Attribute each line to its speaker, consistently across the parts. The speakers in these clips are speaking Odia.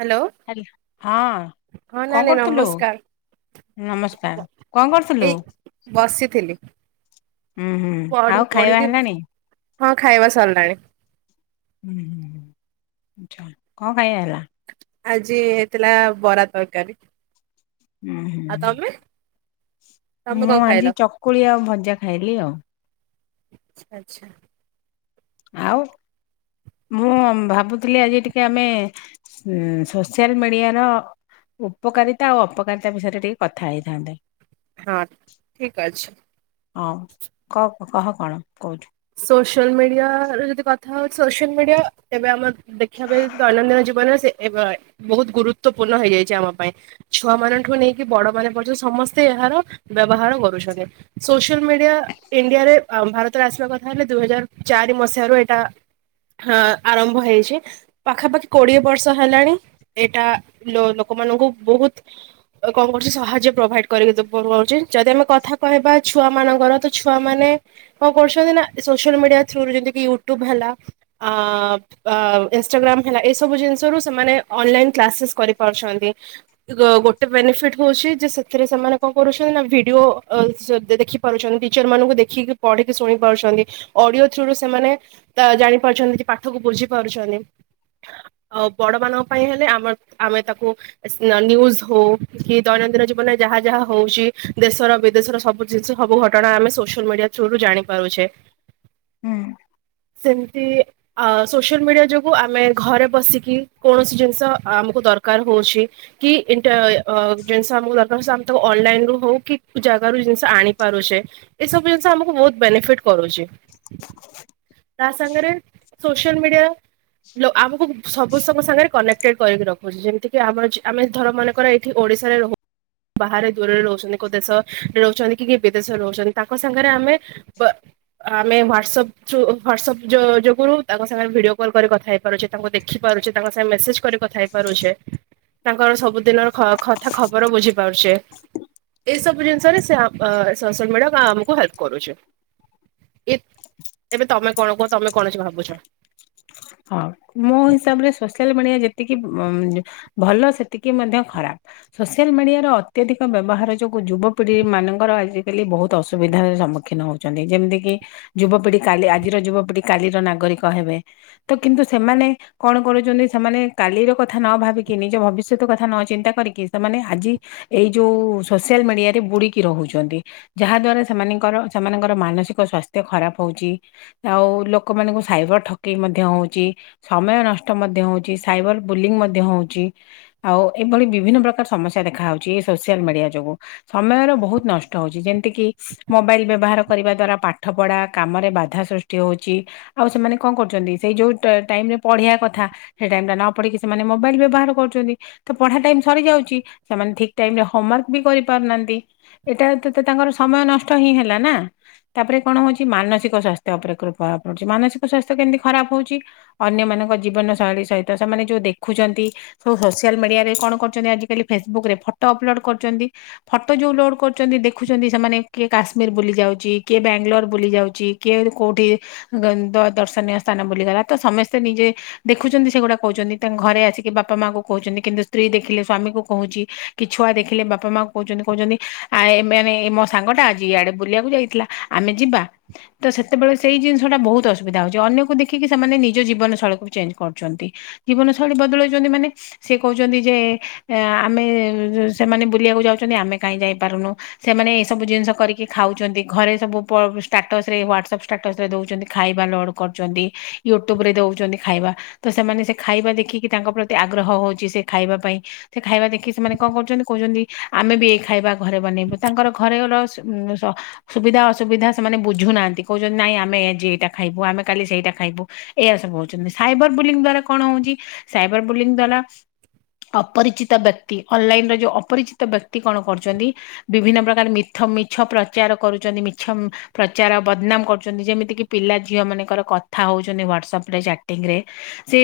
Speaker 1: ହ୍ୟାଲୋ
Speaker 2: ହାଁ ହଁ
Speaker 1: ହଁ
Speaker 2: କଣ
Speaker 1: ନାନୀ
Speaker 2: କରୁଥିଲୁ?
Speaker 1: ନମସ୍କାର।
Speaker 2: ନମସ୍କାର କଣ କରୁଥିଲୁ?
Speaker 1: ଏଇ ବସିଥିଲି
Speaker 2: ଉୁଁ ହୁଁ
Speaker 1: ପଢୁ
Speaker 2: ଆଉ ଖାଇବା
Speaker 1: ପଢିକି
Speaker 2: ହେଲାଣି?
Speaker 1: ହଁ ଖାଇବା ସରିଲାଣି।
Speaker 2: ହୁଁ ଆଚ୍ଛା କଣ ଖାଇବା ହେଲା?
Speaker 1: ଆଜି ହେଇଥିଲା ବରା ତରକାରୀ।
Speaker 2: ହୁଁ ହୁଁ।
Speaker 1: ଆଉ ତମେ ତମେ
Speaker 2: ମୁଁ
Speaker 1: କଣ ଖାଇଲ?
Speaker 2: ଆଜି ଚକୁଳି ଆଉ ଭଜା ଖାଇଲି ଆଉ।
Speaker 1: ଆଚ୍ଛା।
Speaker 2: ଆଉ ମୁଁ ଭାବୁଥିଲି ଆଜି ଟିକେ ଆମେ ଉଁ ସୋସିଆଲ ମିଡିଆର ଉପକାରିତା ଆଉ ଅପକାରିତା ବିଷୟରେ ଟିକେ କଥା ହେଇଥାନ୍ତେ।
Speaker 1: ହଁ ଠିକ ଅଛି।
Speaker 2: ହଁ କ କହ କଣ କହୁଛୁ।
Speaker 1: ସୋସିଆଲ ମିଡିଆ ର ଯଦି କଥା ହଉଛି ସୋସିଆଲ ମିଡିଆ ତେବେ ଆମର ଦେଖିବା ପାଇଁ ଦୈନନ୍ଦିନ ଜୀବନରେ ସେ ଏଵେ ବହୁତ ଗୁରୁତ୍ୱପୂର୍ଣ୍ଣ ହେଇଯାଇଛି ଆମ ପାଇଁ। ଛୁଆ ମାନଠୁ ନେଇକି ବଡ ମାନେ ପର୍ଯ୍ୟନ୍ତ ସମସ୍ତେ ଏହାର ବ୍ୟବହାର କରୁଛନ୍ତି। ସୋସିଆଲ ମିଡିଆ ଇଣ୍ଡିଆରେ ଆଉ ଭାରତରେ ଆସିବା କଥା ତାହେଲେ ଦୁଇ ହଜାର ଚାରି ମସିହାରୁ ଏଇଟା ହାଁ ଆରମ୍ଭ ହେଇଛି। ପାଖାପାଖି କୋଡିଏ ବର୍ଷ ହେଲାଣି ଏଇଟା ଲୋ-ଲୋକମାନଙ୍କୁ ବହୁତ କଣ କଛି ସାହାଯ୍ୟ ପ୍ରୋଭାଇଡ କରିକି କଣ କଛି ଯଦି ଆମେ କଥା କହିବା ଛୁଆ ମାନଙ୍କର ତ ଛୁଆ ମାନେ କଣ କରୁଛନ୍ତି ନା ସୋସିଆଲ ମିଡିଆ ଥ୍ରୁରୁ ଯେମତି ୟୁଟ୍ୟୁବ ହେଲା ଆ। ଆ ଇନଷ୍ଟାଗ୍ରାମ ହେଲା ଏ ସବୁ ଜିନିଷରୁ ସେମାନେ ଅନଲାଇନ କ୍ଲାସେସ୍ କରିପାରୁଛନ୍ତି। ଗୋଟେ ବେନିଫିଟ ହଉଛି ଯେ ସେଥିରେ ସେମାନେ କଣ କରୁଛନ୍ତି ନା ଭିଡିଓ ଅ ଦେଖି ପାରୁଛନ୍ତି ଟିଚର ମାନଙ୍କୁ ଦେଖିକି ପଢିକି ଶୁଣି ପାରୁଛନ୍ତି। ଅଡିଓ ଥ୍ରୁରୁ ସେମାନେ ତା ଜାଣି ପାରୁଛନ୍ତି କି ପାଠକୁ ବୁଝି ପାରୁଛନ୍ତି। ଆ ବଡ ମାନଙ୍କ ପାଇଁ ହେଲେ ଆମ ଆମେ ତାକୁ- ନିନ୍ୟୁଜ ହଉ କି ଦୈନନ୍ଦିନ ଜୀବନରେ ଯାହା ଯାହା ହଉଛି ଦେଶର ବିଦେଶର ସବୁ ସବୁ ଘଟଣା ଆମେ ସୋସିଆଲ ମିଡିଆ ଥୁରୁୁ ଜାଣିପାରୁଛେ।
Speaker 2: ହୁଁ।
Speaker 1: ସେମିତି ଆ ସୋସିଆଲ ମିଡିଆ ଯୋଗୁ ଆମେ ଘରେ ବସିକି କୌଣସି ଜିନିଷ ଆମକୁ ଦରକାର ହଉଛି। କି ଅ ଜିନିଷ ଆମକୁ ଦରକାର ହଉଚି ତ ଆମେ ତାକୁ ଅନଲାଇନ ରୁ ହଉ କି ଜାଗାରୁ ଜିନିଷ ଆଣିପାରୁଛେ। ଏ ସବୁ ଜିନିଷ ଆମକୁ ବହୁତ ବେନିଫିଟ କରୁଛି। ତା ସାଙ୍ଗେରେ ସୋସିଆଲ ମିଡିଆ। ଆମକୁ ସବୁ ସମ ସାଙ୍ଗରେ କନେକ୍ଟେଡ କରିକି ରଖୁଛି ଯେମତିି ଆମର ଆମେ ଧର ମାନେକର ଓଡିଶାରେ ରହ ବାହାରେ ଦୂରରେ ରହୁଛନ୍ତି କୋଉ ଦେଶରେ ରହୁଛନ୍ତି କି କି ବିଦେଶରେ ରହୁଛନ୍ତି ତାଙ୍କ ସାଙ୍ଗରେ ଆମେ ବ ଆମେ ହ୍ୱାଟସଆପ୍ ଥ୍ରୁ ହ୍ୱାଟସଆପ୍ ଯୋଗୁରୁ ତାଙ୍କ ସାଙ୍ଗେ ଭିଡିଓ କଲ୍ କରି କଥା ହେଇ ତାଙ୍କୁ ଦେଖିପାରୁଛେ ତାଙ୍କ ସାଙ୍ଗେ ମେସେଜ କରି କଥା ହେଇ ପାରୁଛେ। ତାଙ୍କର ସବୁ ଦିନର କଥା ଖବର ବୁଝି ପାରୁଛେ। ଏଇସବୁ ଜିନିଷରେ ସୋସିଆଲ ମିଡ଼ିଆ ଆମକୁ ହେଲ୍ପ କରୁଛି। ଏ ଏବେ ତମେ କଣ କୁହ ତମେ କଣ ବସି ଭାବୁଛ।
Speaker 2: ହଁ ମୋ ହିସାବ ରେ ସୋସିଆଲ ମିଡିଆ ଯେତିକି ଭଲ ସେତିକି ମଧ୍ୟ ଖରାପ। ସୋସିଆଲ୍ ମିଡ଼ିଆର ଅତ୍ୟଧିକ ବ୍ୟବହାର ଯୋଗୁଁ ଯୁବପିଢ଼ି ମାନଙ୍କର ଆଜିକାଲି ବହୁତ ଅସୁବିଧାର ସମ୍ମୁଖୀନ ହଉ ଯେମିତି କିି ଯୁବପିଢି କାଲି ଆଜିର ଯୁବପିଢି କାଲିର ନାଗରିକ ହେବେ। ତ କିନ୍ତୁ ସେମାନେ। କଣ କରୁଛନ୍ତି ସେମାନେ କାଲିର କଥା ନ ଭାବିକି ନିଜ ଭବିଷ୍ୟତ କଥା ନ ଚିନ୍ତା କରିକି ସେମାନେ ଆଜି। ଏଇ ଯୋଉ ସୋସିଆଲ ମିଡିଆରେ ବୁଡିକି ରହୁଛନ୍ତି। ଯାହା ଦ୍ଵାରା ସେମାନଙ୍କର ସେମାନଙ୍କର ମାନସିକ ସ୍ୱାସ୍ଥ୍ୟ ଖରାପ ହଉଛି। ଆଉ ଲୋକମାନଙ୍କୁ ସାଇବର ଠକେଇ ମଧ୍ ମଧ୍ୟ ହଉଛି ସମୟ ନଷ୍ଟ ମଧ୍ୟ ହଉଛି ସାଇବର ବୁଲିଂ ମଧ୍ୟ ହଉଛି। ଆଉ ଏଭଳି ବିଭିନ୍ନ ପ୍ରକାର ସମସ୍ୟା ଦେଖା ହଉଛି ଏଇ ସୋସିଆଲ ମିଡିଆ ଯୋଗୁଁ। ସମୟର ବହୁତ ନଷ୍ଟ ହଉଛି ଯେମତି କିି। ମୋବାଇଲ ବ୍ୟବହାର କରିବା ଦ୍ଵାରା ପାଠ ପଢା କାମରେ ବାଧା ସୃଷ୍ଟି ହଉଛି। ଆଉ ସେମାନେ କଣ କରୁଛନ୍ତି। ସେଇ ଯଉ ଟାଇମ୍ ରେ ପଢ଼ିବା କଥା ସେ ଟାଇମ୍ ରେ ନ ପଢ଼ିକି ସେମାନେ ମୋବାଇଲ୍ ବ୍ୟବହାର କରୁଛନ୍ତି। ତ ପଢା ଟାଇମ ସରି ଯାଉଛି ସେମାନେ ଠିକ ଟାଇମ ରେ ହୋମୱାର୍କ ବି କରିପାରୁନାହାନ୍ତି। ଏଇଟା ତେତେ ତାଙ୍କର ସମୟ ନଷ୍ଟ ହିଁ ହେଲା ନା। ତାପରେ କଣ ହଉଛି ମାନସିକ ସ୍ଵାସ୍ଥ୍ୟ ଉପରେ କୃପା ପଡୁଛି ମାନସିକ ସ୍ଵାସ୍ଥ୍ୟ କେମିତି ଖରାପ ହଉଛି। ଅନ୍ୟମାନଙ୍କ ଜୀବନ ଶୈଳୀ ସହିତ ସେମାନେ ଯୋଉ ଦେଖୁଛନ୍ତି ସବୁ ସୋସିଆଲ ମିଡିଆରେ କଣ କରୁଛନ୍ତି ଆଜିକାଲି ଫେସବୁକ ରେ ଫଟୋ ଅପଲୋଡ କରୁଛନ୍ତି। ଫଟୋ ଯୋଉ ଲୋଡ କରୁଛନ୍ତି ଦେଖୁଛନ୍ତି ସେମାନେ କିଏ କାଶ୍ମୀର ବୁଲି ଯାଉଛି କିଏ ବାଙ୍ଗାଲୋର ବୁଲି ଯାଉଛି। କିଏ କୋଉଠି ଦର୍ଶନୀୟ ସ୍ଥାନ ବୁଲି ଗଲା ତ ସମସ୍ତେ ନିଜେ। ଦେଖୁଛନ୍ତି ସେଗୁଡା କହୁଛନ୍ତି ତାଙ୍କ ଘରେ ଆସିକି ବାପା ମା କୁ କହୁଛନ୍ତି କିନ୍ତୁ ସ୍ତ୍ରୀ ଦେଖିଲେ ସ୍ଵାମୀ କୁ କହୁଛି। କି ଛୁଆ ଦେଖିଲେ ବାପା ମାଙ୍କୁ କହୁଛନ୍ତି କହୁଛନ୍ତି ଆ ଏ ମାନେ ମୋ ସାଙ୍ଗ ଟା ଆଜି ଇଆଡେ ବୁଲିବାକୁ ଯାଇଥିଲା। ଆମେ ଯିବା ତ ସେତେବେଳେ ସେଇ ଜିନିଷ ଟା ବହୁତ ଅସୁବିଧା ହଉଛି ଅନ୍ୟ କୁ କୁ ଦେଖିକି ସେମାନେ ନିଜ ଜୀବନ ଶୈଳୀକୁ ଚେଞ୍ଜ କରୁଛନ୍ତି ଜୀବନ ଶୈଳୀ ବଦଳଉଛନ୍ତି ମାନେ। ସେ କହୁଛନ୍ତି ଯେ ଆମେ ସେମାନେ ବୁଲିବାକୁ ଯାଉଛନ୍ତି ଆମେ କାହିଁକି ଯାଇପାରୁନୁ। ସେମାନେ ଏଇ ସବୁ ଜିନିଷ କରିକି ଖାଉଛନ୍ତି ଘରେ ସବୁ ଷ୍ଟାଟସ ରେ ହ୍ଵାଟସଆପ୍ ଷ୍ଟାଟସ ରେ ଦଉଛନ୍ତି। ଖାଇବା ଲୋଡ଼ କରୁଛନ୍ତି ୟୁଟ୍ୟୁବ ରେ ଦଉଛନ୍ତି ଖାଇବା। ତ ସେମାନେ ସେ ଖାଇବା ଦେଖିକି ତାଙ୍କ ପ୍ରତି ଆଗ୍ରହ ହଉଛି ସେ ଖାଇବା ପାଇଁ। ସେ ଖାଇବା ଦେଖି ସେମାନେ କଣ କରୁଛନ୍ତି କହୁଛନ୍ତି ଆମେ ବି ଏଇ ଖାଇବା ଘରେ ବନେଇବୁ ତାଙ୍କର ଘରେ ଗଲ ସ ସୁବିଧା ଅସୁବିଧା ସେମାନେ ବୁଝୁନାହାନ୍ତି କହୁଛନ୍ତି ନାଇଁ ଆମେ ଆଜି ଏଇଟା ଖାଇବୁ ଆମେ କାଲି ସେଇଟା ଖାଇବୁ ଏୟା ସବୁ ହଉଛନ୍ତି ସାଇବର ବୁଲିଂ ଦ୍ଵାରା କଣ ହଉଛି। ସାଇବର ବୋଲିୁଂ ଦ୍ୱଲା ଅପରିଚିତ ବ୍ୟକ୍ତି ଅନଲାଇନ ର ଯୋଉ ଅପରିଚିତ ବ୍ୟକ୍ତି କଣ କରୁଛନ୍ତି। ବିଭିନ୍ନ ପ୍ରକାର ମିଥ ମିଛ ପ୍ରଚାର କରୁଛନ୍ତି ମିଛ। ପ୍ରଚାର ବଦନାମ କରୁଛନ୍ତି ଯେମିତି କି ପିଲା ଝିଅ ମାନେ। ଙ୍କର କଥା ହଉଛନ୍ତି ହ୍ୱାଟସପ ରେ ଚାଟିଂ ରେ। ସେ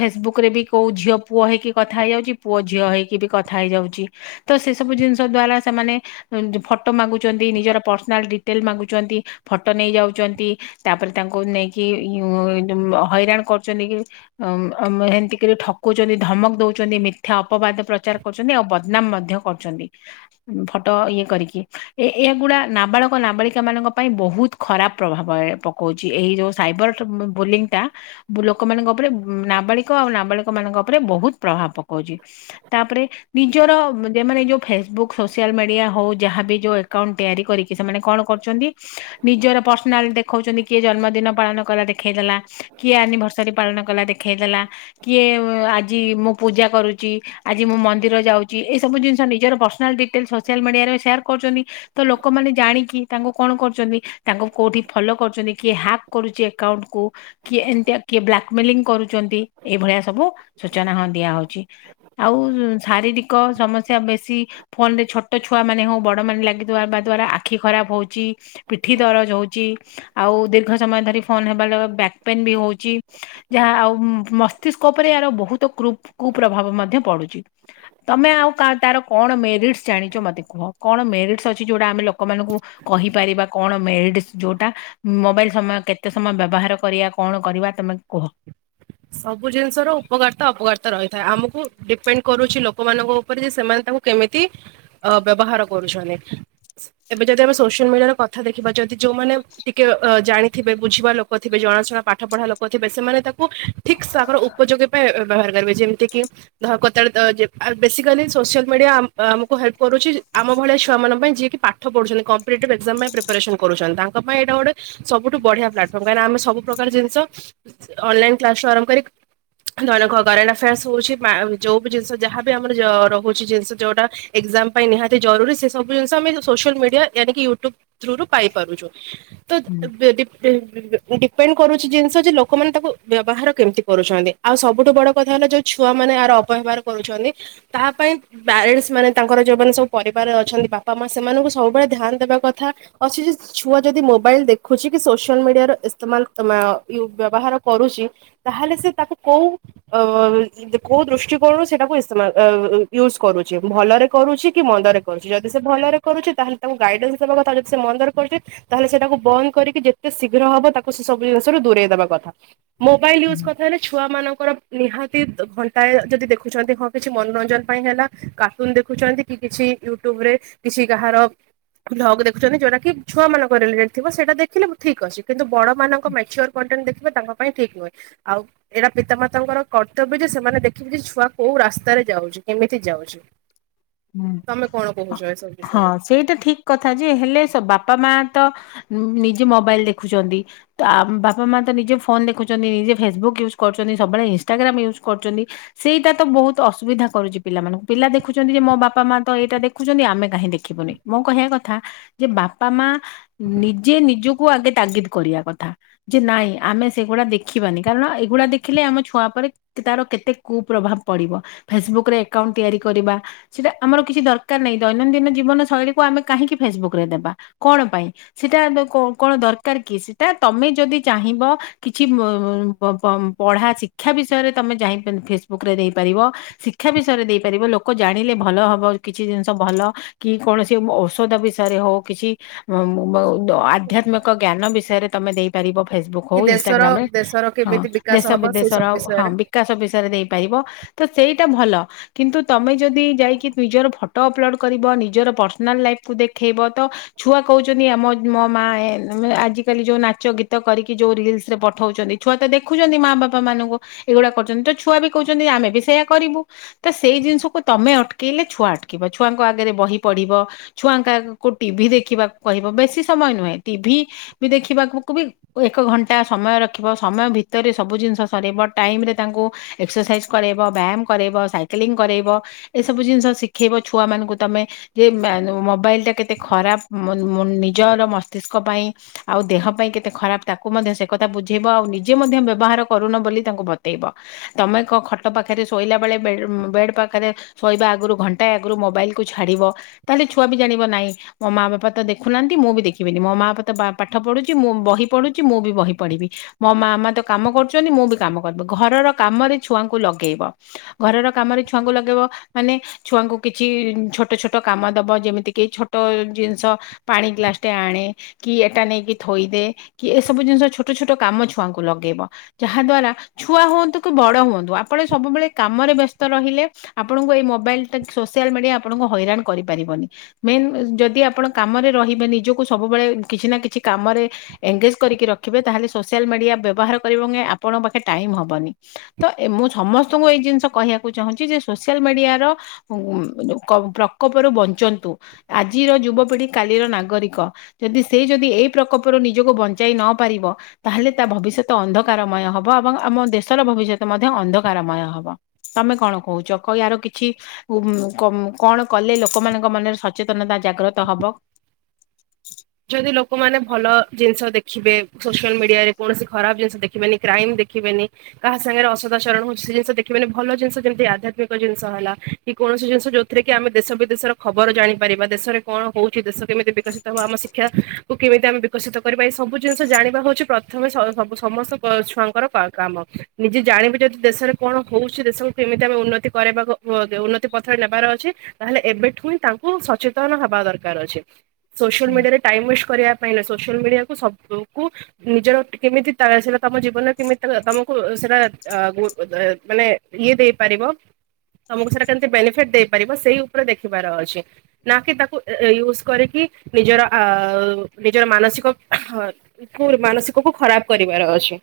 Speaker 2: ଫେସବୁକ ରେ ବି କୋଉ ଝିଅ ପୁଅ ହେଇକି କଥା ହେଇଯାଉଛି ପୁଅ ଝିଅ ହେଇକି ବି କଥା ହେଇଯାଉଛି। ତ ସେ ସବୁ ଜିନିଷ ଦ୍ଵାରା ସେମାନେ ଫଟୋ ମାଗୁଛନ୍ତି ନିଜର ପର୍ସନାଲ ଡିଟେଲ ମାଗୁଛନ୍ତି। ଫଟୋ ନେଇ ଯାଉଛନ୍ତି ତାପରେ ତାଙ୍କୁ ନେଇକି ଇଉ ହଇରାଣ କରୁଛନ୍ତି କି ଅ ଅଁ ଏମିତି କରି ଠକୁଛନ୍ତି ଧମକ ଦଉଛନ୍ତି ମିଥ୍ୟା ଅପବାଦ ପ୍ରଚାର କରୁଛନ୍ତି ଆଉ ବଦନାମ ମଧ୍ୟ କରୁଛନ୍ତି ଫଟୋ ଇଏ କରିକି। ଏ ଏଗୁଡା ନାବାଳକ ନାବାଳିକା ମାନଙ୍କ ପାଇଁ ବହୁତ ଖରାପ ପ୍ରଭାବ ପକଉଛି। ଏଇ ଯୋଉ ସାଇବର ବୋଲିଂଟା ଲୋକମାନାନଙ୍କ ଉପରେ ନାବାଳିକ ଆଉ ନାବାଳିକ ମାନଙ୍କ ଉପରେ ବହୁତ ପ୍ରଭାବ ପକାଉଛି। ତାପରେ ନିଜର ଯେ ମାନେ ଯୋଉ ଫେସବୁକ୍ ସୋସିଆଲ ମିଡିଆ ହଉ ଯାହାବି ଯୋଉ ଏକଉଣ୍ଟ ତିଆରି କରିକି କି ସେମାନେ କଣ କରୁଛନ୍ତି ନିଜର ପର୍ସନାଲ ଦେଖଉଛନ୍ତି। କିଏ ଜନ୍ମଦିନ ପାଳନ କଲା ଦେଖେଇ ଦେଲା କିଏ ଆନିଭର୍ସରୀ ପାଳନ କଲା ଦେଖେଇ ଦେଲା କିଏ ଆଜି ମୁଁ ପୂଜା କରୁଛି ଆଜି ମୁଁ ମନ୍ଦିର ଯାଉଛି ଏସବୁ ଜିନିଷ ନିଜର ପର୍ସନାଲ୍ ଡିଟେଲ୍ ସୋସିଆଲ୍ ମିଡ଼ିଆରେ ସେୟାର କରୁଛନ୍ତି। ତ ଲୋକମାନେ ଜାଣିକି ତାଙ୍କୁ କଣ କରୁଛନ୍ତି ତାଙ୍କୁ କୋଉଠି ଫଲୋ କରୁଛନ୍ତି। କିଏ ହ୍ୟାକ୍ କରୁଛି ଏକକାଉଣ୍ଟ କୁ କିଏ ଏମତି ଆ କିଏ ବ୍ଲାକ୍ ମେଲିଙ୍ଗ କରୁଛନ୍ତି ଏଇଭଳିଆ ସବୁ ସୂଚନା ହଁ ଦିଆ ହଉଛି। ଆଉ ଶାରୀରିକ ସମସ୍ୟା ବେଶୀ ଫୋନ ରେ ଛୋଟ ଛୁଆ ମାନେ ହଉ ବଡ ମାନେ ଲାଗି ଥିବା ଦ୍ଵାରା ଆଖି ଖରାପ ହଉଛି। ପିଠି ଦରଜ ହଉଛି ଆଉ ଦୀର୍ଘ ସମୟ ଧରି ଫୋନ ହେବା ବ୍ୟାକ୍ ପେନ୍ ବି ହଉଛି ଯାହା ଆଉ ମସ୍ତିଷ୍କ ଉପରେ ଏହାର ବହୁତ କୁ କୁପ୍ରଭାବ ମଧ୍ୟ ପଡୁଛି। ତମ ଆଉ ତାର କଣ ମେରିଟ୍ସ ଜାଣିଛ ମୋତେ କୁହ କଣ ମେରିଟ୍ସ ଅଛି ଯଉଟା ଆମେ ଲୋକମାନଙ୍କୁ କହିପାରିବା କଣ ମେରିଟ ଯୋଉଟା ମୋବାଇଲ ସମୟ କେତେ ସମୟ ବ୍ୟବହାର କରିବା କଣ କରିବା ତମେ କୁହ।
Speaker 1: ସବୁ ଜିନିଷ ର ଉପକାରିତା ଅପକାରିତା ରହିଥାଏ ଆମକୁ ଡିପେଣ୍ଡ କରୁଛି ଲୋକମାନଙ୍କ ଉପରେ ଯେ ସେମାନେ ତାଙ୍କୁ କେମିତି ଅ ବ୍ୟବହାର କରୁଛନ୍ତି। ଏବେ ଯଦି ଆମେ ସୋସିଆଲ ମିଡିଆରେ କଥା ଦେଖିବା ଯଦି ଯୋଉମାନେ ଟିକେ ଜାଣିଥିବେ ବୁଝିବା ଲୋକ ଥିବେ ଜଣାଶୁଣା ପାଠ ପଢା ଲୋକ ଥିବେ ସେମାନେ ତାକୁ ଠିକଙ୍କର ଉପଯୋଗୀ ପାଇଁ ବ୍ୟବହାର କରିବେ ଯେମିତି କିି ବିକାଲି ସୋସିଆଲ ମିଡିଆ ଆମକୁ ହେଲ୍ କରୁଛି ଆମ ଭଳିଆ ଛୁଆ ମଙ୍କ ପାଇଁ ଯିଏକି ପାଠ ପାଠ ପୁଛନ୍ତିମ୍ପିଟେଟିଭ ଏକ୍ଜାମ ପାଇଁ ପ୍ରିପାରାରେସନ୍ କରୁ ତା ପାଇଁଟା ଗୋଟେ ସବୁଠୁ ବଢିଆ ପ୍ଲାଟଫର୍ମ କାହିଁକିନା ଆମେ ସୁପ ପ୍ରକାର ଜିନିଷ ଅନଲାଇନ କ୍ଲାସ ରୁ ଆରମ୍ଭ କରି ଧଙ୍କ କରେଣ୍ଟ ଆଫେୟାର୍ସ ହଉଛି ଯଉ ବି ଜିନିଷ ଯାହାବି ଆମର ରହୁଛି ଜିନିଷ ଯୋଉଟା ଏକ୍ଜାମ ପାଇଁ ନିହାତି ଜରୁରୀ ସେବୁ ଜିନି ଆମେ ସୋସିଆଲ ମିଡିଆନକ ୟୁଟୁବ ଥ୍ରୁ ରୁ ପାଇପାରୁଛୁ ତ
Speaker 2: ହୁଁ
Speaker 1: ଡିପେଣ୍ଡ କରୁଛି ଜିନିଷ ଯେ ଲୋକମାନେ ତାକୁ ବ୍ୟବହାର କେମିତି କରୁଛନ୍ତି ଆଉ ସବୁଠୁ ବଡ କଥା ହେଲା ଯୋଉ ଛୁଆ ମାନେ ଆର ଅପବ୍ୟବହାର କରୁଛନ୍ତି। ତାହା ପାଇଁ ପ୍ୟାରେଣ୍ଟସ୍ ମାନେ ତାଙ୍କର ଯୋଉମାନେ ସବୁ ପରିବାରରେ ଅଛନ୍ତି ବାପା ମା ସେମାନଙ୍କୁ ସବୁବେଳେ ଧ୍ୟାନ ଦେବା କଥା। ଅଛି ଯେ ଛୁଆ ଯଦି ମୋବାଇଲ ଦେଖୁଛି କି ସୋସିଆଲ ମିଡିଆର ଇସ୍ତେମାଲ ବ୍ୟବହାର କରୁଛି ତାହେଲେ ସେ ତାକୁ କୋଉ କୋଉ ଦୃଷ୍ଟିକୋଣରୁ ସେଇଟାକୁଇ ୟୁଜ କରୁଛି ଭଲରେ କରୁଛି କି ମନ୍ଦରେ କରୁଛି ଯଦି ସେ ଭଲରେ କରୁଛି ତାହେଲେ ତାଙ୍କୁ ଗାଇଡେନ୍ସ ଦେବା କଥା ଯ ସେ ମନ୍ଦରେ କରୁଛି। ତାହେଲେ ସେଟାକୁ ବନ୍ଦ କରିକି ଯେତେ ଶୀଘ୍ର ହବ ତାକୁ ସେ ସବୁ ଜିନିଷ ର ଦୂରେଇ ଦବା କଥା। ମୋବାଇଲ୍ ୟୁଜ୍ କଥା ହେଲେ ଛୁଆମାନଙ୍କର ନିହାତି ଘଣ୍ଟାଏ ଯଦି ଦେଖୁଛନ୍ତି ହଁ କିଛି ମନୋରଞ୍ଜନ ପାଇଁ ହେଲା କାର୍ଟୁନ ଦେଖୁଛନ୍ତି କି କିଛି ୟୁଟ୍ୟୁବ ରେ କିଛି କାହାର ଭ୍ଗ ଦେୁଛନ୍ତି ଯଉଟା କି ଛୁଆମାନଙ୍କ ରିଲେଟେଡ ଥିବ ସେଇଟା ଦେଖିଲେ ଠିକ ଅଛି। କିନ୍ତୁ ବଡମାନଙ୍କ ମେଚ୍ୟର କଣ୍ଟେଣ୍ଟ ଦେଖିବ ତାଙ୍କ ପାଇଁ ଠିକ୍ ନୁହେଁ ଆଉ ଏଇଟା ପିତାମାତାଙ୍କର କର୍ତ୍ତବ୍ୟ ଯେ ସେମାନେ ଦେଖିବେ ଯେ ଛୁଆ କୋଉ ରାସ୍ତାରେ ଯାଉଛି କେମିତି ଯାଉଛି।
Speaker 2: [inaudible]
Speaker 1: ତମେ କଣ କହୁଛ ଏ ସବୁ
Speaker 2: ହଁ
Speaker 1: ବିଷୟରେ।
Speaker 2: ସେଇଟା ଠିକ କଥା ଯେ ହେଲେ ବାପା ମା ତ ନିଜେ ମୋବାଇଲ ଦେଖୁଛନ୍ତି। ତ ବାପା ମା ତ ନିଜେ ଫୋନ ଦେଖୁଛନ୍ତି ନିଜେ ଫେସବୁକ୍ ୟୁଜ୍ କରୁଛନ୍ତି ସବୁବେଳେ ଇନଷ୍ଟାଗ୍ରମ୍ ୟୁଜ୍ କରୁଛନ୍ତି। ସେଇଟା ତ ବହୁତ ଅସୁବିଧା କରୁଛି ପିଲାମାନଙ୍କୁ ପିଲା ଦେଖୁଛନ୍ତି ଯେ ବାପା ମା ତ ଏଇଟା ଦେଖୁଛନ୍ତି ଆମେ କାହିଁ ଦେଖିବୁନି ମୋ କହିବା କଥା ଯେ ବାପା ମା ନିଜେ ନିଜକୁ ଆଗେ ତାଗିଦ କରିବା କଥା। ଯେ ନାଇଁ ଆମେ ସେଗୁଡା ଦେଖିବାନି କାରଣ ଏଇଗୁଡା ଦେଖିଲେ ଆମ ଛୁଆ ଉପରେ ତାର କେତେ କୁପ୍ରଭାବ ପଡିବ ଫେସବୁକ ରେ ଏକଉଣ୍ଟ ତିଆରି କରିବା। ସେଇଟା ଆମର କିଛି ଦରକାର ନାହିଁ ଦୈନନ୍ଦିନ ଜୀବନ ଶୈଳୀକୁ ଆମେ କାହିଁକି ଫେସବୁକ ରେ ଦେବା କଣ ପାଇଁ? ସେଟା କଣ ଦରକାର କି ସେଟା ତମେ ଯଦି ଚାହିଁବ। କିଛି ପଢା ଶିକ୍ଷା ବିଷୟରେ ତମେ ଯାଇ ଫେସବୁକରେ ଦେଇପାରିବ। ଶିକ୍ଷା ବିଷୟରେ ଦେଇପାରିବ ଲୋକ ଜାଣିଲେ ଭଲ ହବ କିଛି ଜିନିଷ ଭଲ କି କୌଣସି ଔଷଧ ବିଷୟରେ ହଉ କିଛି ଆଧ୍ୟାତ୍ମିକ ଜ୍ଞାନ ବିଷୟରେ ତମେ ଦେଇ ଫେସବୁ
Speaker 1: କି
Speaker 2: ହଉ
Speaker 1: ଦେଶର
Speaker 2: ଇ୍ରରେ
Speaker 1: ଦେଶର
Speaker 2: ହଁ
Speaker 1: କେମିତି
Speaker 2: ଦେ
Speaker 1: ବିକାଶ ହବ ସେଇ
Speaker 2: ବିଦେଶ
Speaker 1: ସବୁ
Speaker 2: ହ
Speaker 1: ବିଷୟରେ?
Speaker 2: ବିକାଶ ବିଷୟରେ ତ ସେଇଟା ଭଲ କିନ୍ତୁ ତମେ ଯଦି ଯାଇ ନିଜର ଫଟୋ ଅପଲୋଡ଼୍ କରିବ ନିଜର ପର୍ସନାଲ୍ ଲାଇଫ୍କୁ ଦେଖାଇବ ତ ଛୁଆ କହୁଛନ୍ତି ଆମ ମୋ ମା ଆଜିକାଲି ଯୋଉ ନାଚ ଗୀତ କରିକି ଯୋଉ ରିଲସ ରେ ପଠଉଛନ୍ତି। ଛୁଆ ତ ଦେଖୁଛନ୍ତି ମା ବାପା ମାନଙ୍କୁ ଏଇଗୁଡା କରୁଛନ୍ତି ତ ଛୁଆ ବି କହୁଛନ୍ତି ଆମେ ବି ସେୟଆ କରିବୁ। ତ ସେଇ ଜିନିଷକୁ ତମେ ଅଟକେଇଲେ ଛୁଆ ଅଟକିବ। ଛୁଆଙ୍କ ଆଗରେ ବହି ପଢିବ। ଛୁଆଙ୍କା କୁ ଟିଭିି ଦେଖିବାକୁ କହିବ। ବେଶୀ ସମୟ ନୁହେଁ ଟିଭି ବି ଦେଖିବାକୁ ବି ଏକ ଘଣ୍ଟା ସମୟ ରଖିବ। ସମୟ ଭିତରେ ସବୁ ଜିନିଷ ସରାଇବ ଟାଇମ ରେ ତାଙ୍କୁ ଏକ୍ସରସାଇଜ କରାଇବ, ବ୍ୟାୟାମ କରାଇବ ସାଇକେଲିଂ କରାଇବ। ଏସବୁ ଜିନିଷ ଶିଖେଇବ ଛୁଆମାନଙ୍କୁ ତମେ ଯେ ମେ ମୋବାଇଲ ଟା କେତେ ଖରାପ ମ ମୁ ନିଜର ମସ୍ତିଷ୍କ ପାଇଁ। ଆଉ ଦେହ ପାଇଁ କେତେ ଖରାପ ତାକୁ ମଧ୍ୟ ସେ କଥା ବୁଝେଇବ। ଆଉ ନିଜେ ମଧ୍ୟ ବ୍ୟବହାର କରୁନ ବୋଲି ତାଙ୍କୁ ବତେଇବ। ତମେ କ ଖଟ ପାଖରେ ଶୋଇଲା ବେଳେ ବେ ବେଡ ପାଖରେ ଶୋଇବା ଆଗରୁ ଘଣ୍ଟାଏ ଆଗରୁ ମୋବାଇଲକୁ ଛାଡ଼ିବ। ତାହେଲେ ଛୁଆ ବି ଜାଣିବ ନାଇଁ ମୋ ମା ବାପା ତ ଦେଖୁନାହାନ୍ତି ମୁଁ ବି ଦେଖିବିନି। ମୋ ମା ବାପା ତ ପାଠ ପଢ଼ୁଛି ମୁଁ ବହି ପଢୁଛି ମୁଁ ବି ବହି ପଢ଼ିବି। ମୋ ମା ମା ତ କାମ କରୁଛନ୍ତି ମୁଁ ବି କାମ କରିବି, ଘରର କାମରେ ଛୁଆଙ୍କୁ ଲଗେଇବ। ଘରର କାମରେ ଛୁଆଙ୍କୁ ଲଗେଇବ। ମାନେ ଛୁଆଙ୍କୁ କିଛି ଛୋଟ ଛୋଟ କାମ ଦବ, ଯେମିତିକି ଛୋଟ ଜିନିଷ। ପାଣି ଗ୍ଲାସ ଟେ ଆଣେ। କି ଏଟା ନେଇକି ଥୋଇଦେ କି, ଏସବୁ ଜିନିଷ ଛୋଟ ଛୋଟ କାମ ଛୁଆଙ୍କୁ ଲଗେଇବ। ଯାହା ଦ୍ଵାରା ଛୁଆ ହୁଅନ୍ତୁ କି ବଡ ହୁଅନ୍ତୁ, ଆପଣ ସବୁବେଳେ କାମରେ ବ୍ୟସ୍ତ ରହିଲେ ଆ ଆପଣଙ୍କୁ ଏଇ ମୋବାଇଲ ଟା ସୋସିଆଲ୍ ମିଡିଆ ଆପଣଙ୍କୁ ହଇରାଣ କରିପାରିବନି। ମେନ୍ ଯଦି ଆପଣ କାମରେ ରହିବେ, ନିଜକୁ ସବୁବେଳେ କିଛି ନା କିଛି କାମରେ ଏନ୍ଗେଜ କରିକି ରଖିବେ, ତାହେଲେ ସୋସିଆଲ ମିଡିଆ ବ୍ୟବହାର କରିବ ଆପଣଙ୍କ ପାଖେ ଟାଇମ ହବନି। ତ ମୁଁ ସମସ୍ତଙ୍କୁ ଏଇ ଜିନିଷ କହିବାକୁ ଚାହୁଁଛି ଯେ ସୋସିଆଲ ମିଡିଆର ଅ ଉ ପ୍ରକୋପରୁ ବଞ୍ଚନ୍ତୁ। ଆଜିର ଯୁବପିଢି କାଲିର ନାଗରିକ। ଯଦି ସେ ଯଦି ଏଇ ପ୍ରକୋ୍ପରୁ ନିଜକୁ ବଞ୍ଚାଇ ନ ପାରିବ। ତାହେଲେ ତା ଭବିଷ୍ୟତ ଅନ୍ଧକାରମୟ ହବ। ଏବଂ ଆମ ଦେଶର ଭବିଷ୍ୟତ ମଧ୍ୟ ଅନ୍ଧକାରମୟ ହବ। ତମେ କଣ କହୁଛ? କହିବାର କିଛି ଉଁ ଉମ କଣ କଲେ ଲୋକମାନଙ୍କ ମନରେ ସଚେତନତା ଜାଗ୍ରତ ହବ।
Speaker 1: ଯଦି ଲୋକମାନେ ଭଲ ଜିନିଷ ଦେଖିବେ, ସୋସିଆଲ ମିଡିଆରେ କୌଣସି ଖରାପ ଜିନିଷ ଦେଖିବେନି। କ୍ରାଇମ ଦେଖିବେନି। କାହା ସାଙ୍ଗରେ ଅସଦାଚରଣ ହଉଛି ସେ ଜିନିଷ ଦେଖିବେନି। ଭଲ ଜିନିଷ କେମିତି ଆଧ୍ୟାତ୍ମିକ ଜିନିଷ ହେଲା। କି କୌଣସି ଜିନିଷ ଯଉଥିରେ କି ଆମେ ଦେଶ ବିଦେଶର ଖବର ଜାଣିପାରିବା। ଦେଶରେ କଣ ହଉଛି ଦେଶ କେମିତି ବିକଶିତ ହବ ଆମ ସେ ଶିକ୍ଷା କୁ କେମିତି ଆମେ ବିକଶିତ କରିବା, ଏଇ ସବୁ ଜିନିଷ ଜାଣିବା ହଉଛି ପ୍ରଥମେ ସ ସବୁ ସମସ୍ତ ଛୁଆଙ୍କର ପ୍ରା କାମ ନିଜେ ଜାଣିବେ ଯଦି ଦେଶରେ କଣ ହଉଛି ଦେଶକୁ କେମିତି ଆମେ ଉନ୍ନତି କରାଇବାକୁ ହୁଅ ଉନ୍ନତି ପଥରେ ନେବାର ଅଛି, ତାହେଲେ ଏବେଠୁ ହିଁ ତାଙ୍କୁ ସଚେତନ ହବା ଦରକାର ଅଛି। ସୋସିଆଲ ମିଡିଆରେ ଟାଇମ ୱେଷ୍ଟ କରିବା ପାଇଁ ନୁହଁ। ସୋସିଆଲ ମିଡିଆକୁ ସବୁ କୁ ନିଜର କେମିତି ତା ସେରା ତମ ଜୀବନରେ କେମିତି ତମକୁ ସେରା ଆ ଗୁ ଏ ମାନେ ଇଏ ଦେଇପାରିବ, ତମକୁ ସେଟା କେମିତି ବେନିଫିଟ ଦେଇପାରିବ ସେଇ ଉପରେ ଦେଖିବାର ଅଛି। ନା କି ତାକୁ ୟୁଜ କରିକି ନିଜର ଆଉ ନିଜର ମାନସିକ କୁ ମାନସିକକୁ ଖରାପ କରିବାର ଅଛି।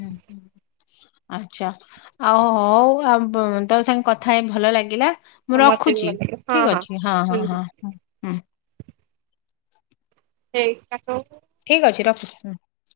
Speaker 2: ହୁଁ ହୁଁ। ଆଚ୍ଛା ଆଉ ହଉ ଆ ତୋ ସାଙ୍ଗେ କଥା ହେଇ ଭଲ ଲାଗିଲା। ମୁଁ
Speaker 1: ମତେ ବି
Speaker 2: ରଖୁଛି
Speaker 1: ଭଲ ଲାଗେ ହଁ
Speaker 2: ଠିକ ଅଛି ହଁ ହଁ
Speaker 1: ହୁଁ ହୁଁ
Speaker 2: ହଁ ହଁ।
Speaker 1: ସେଇ ତାକୁ
Speaker 2: ଠିକ୍ ଅଛି ରଖୁଛି ହୁଁ।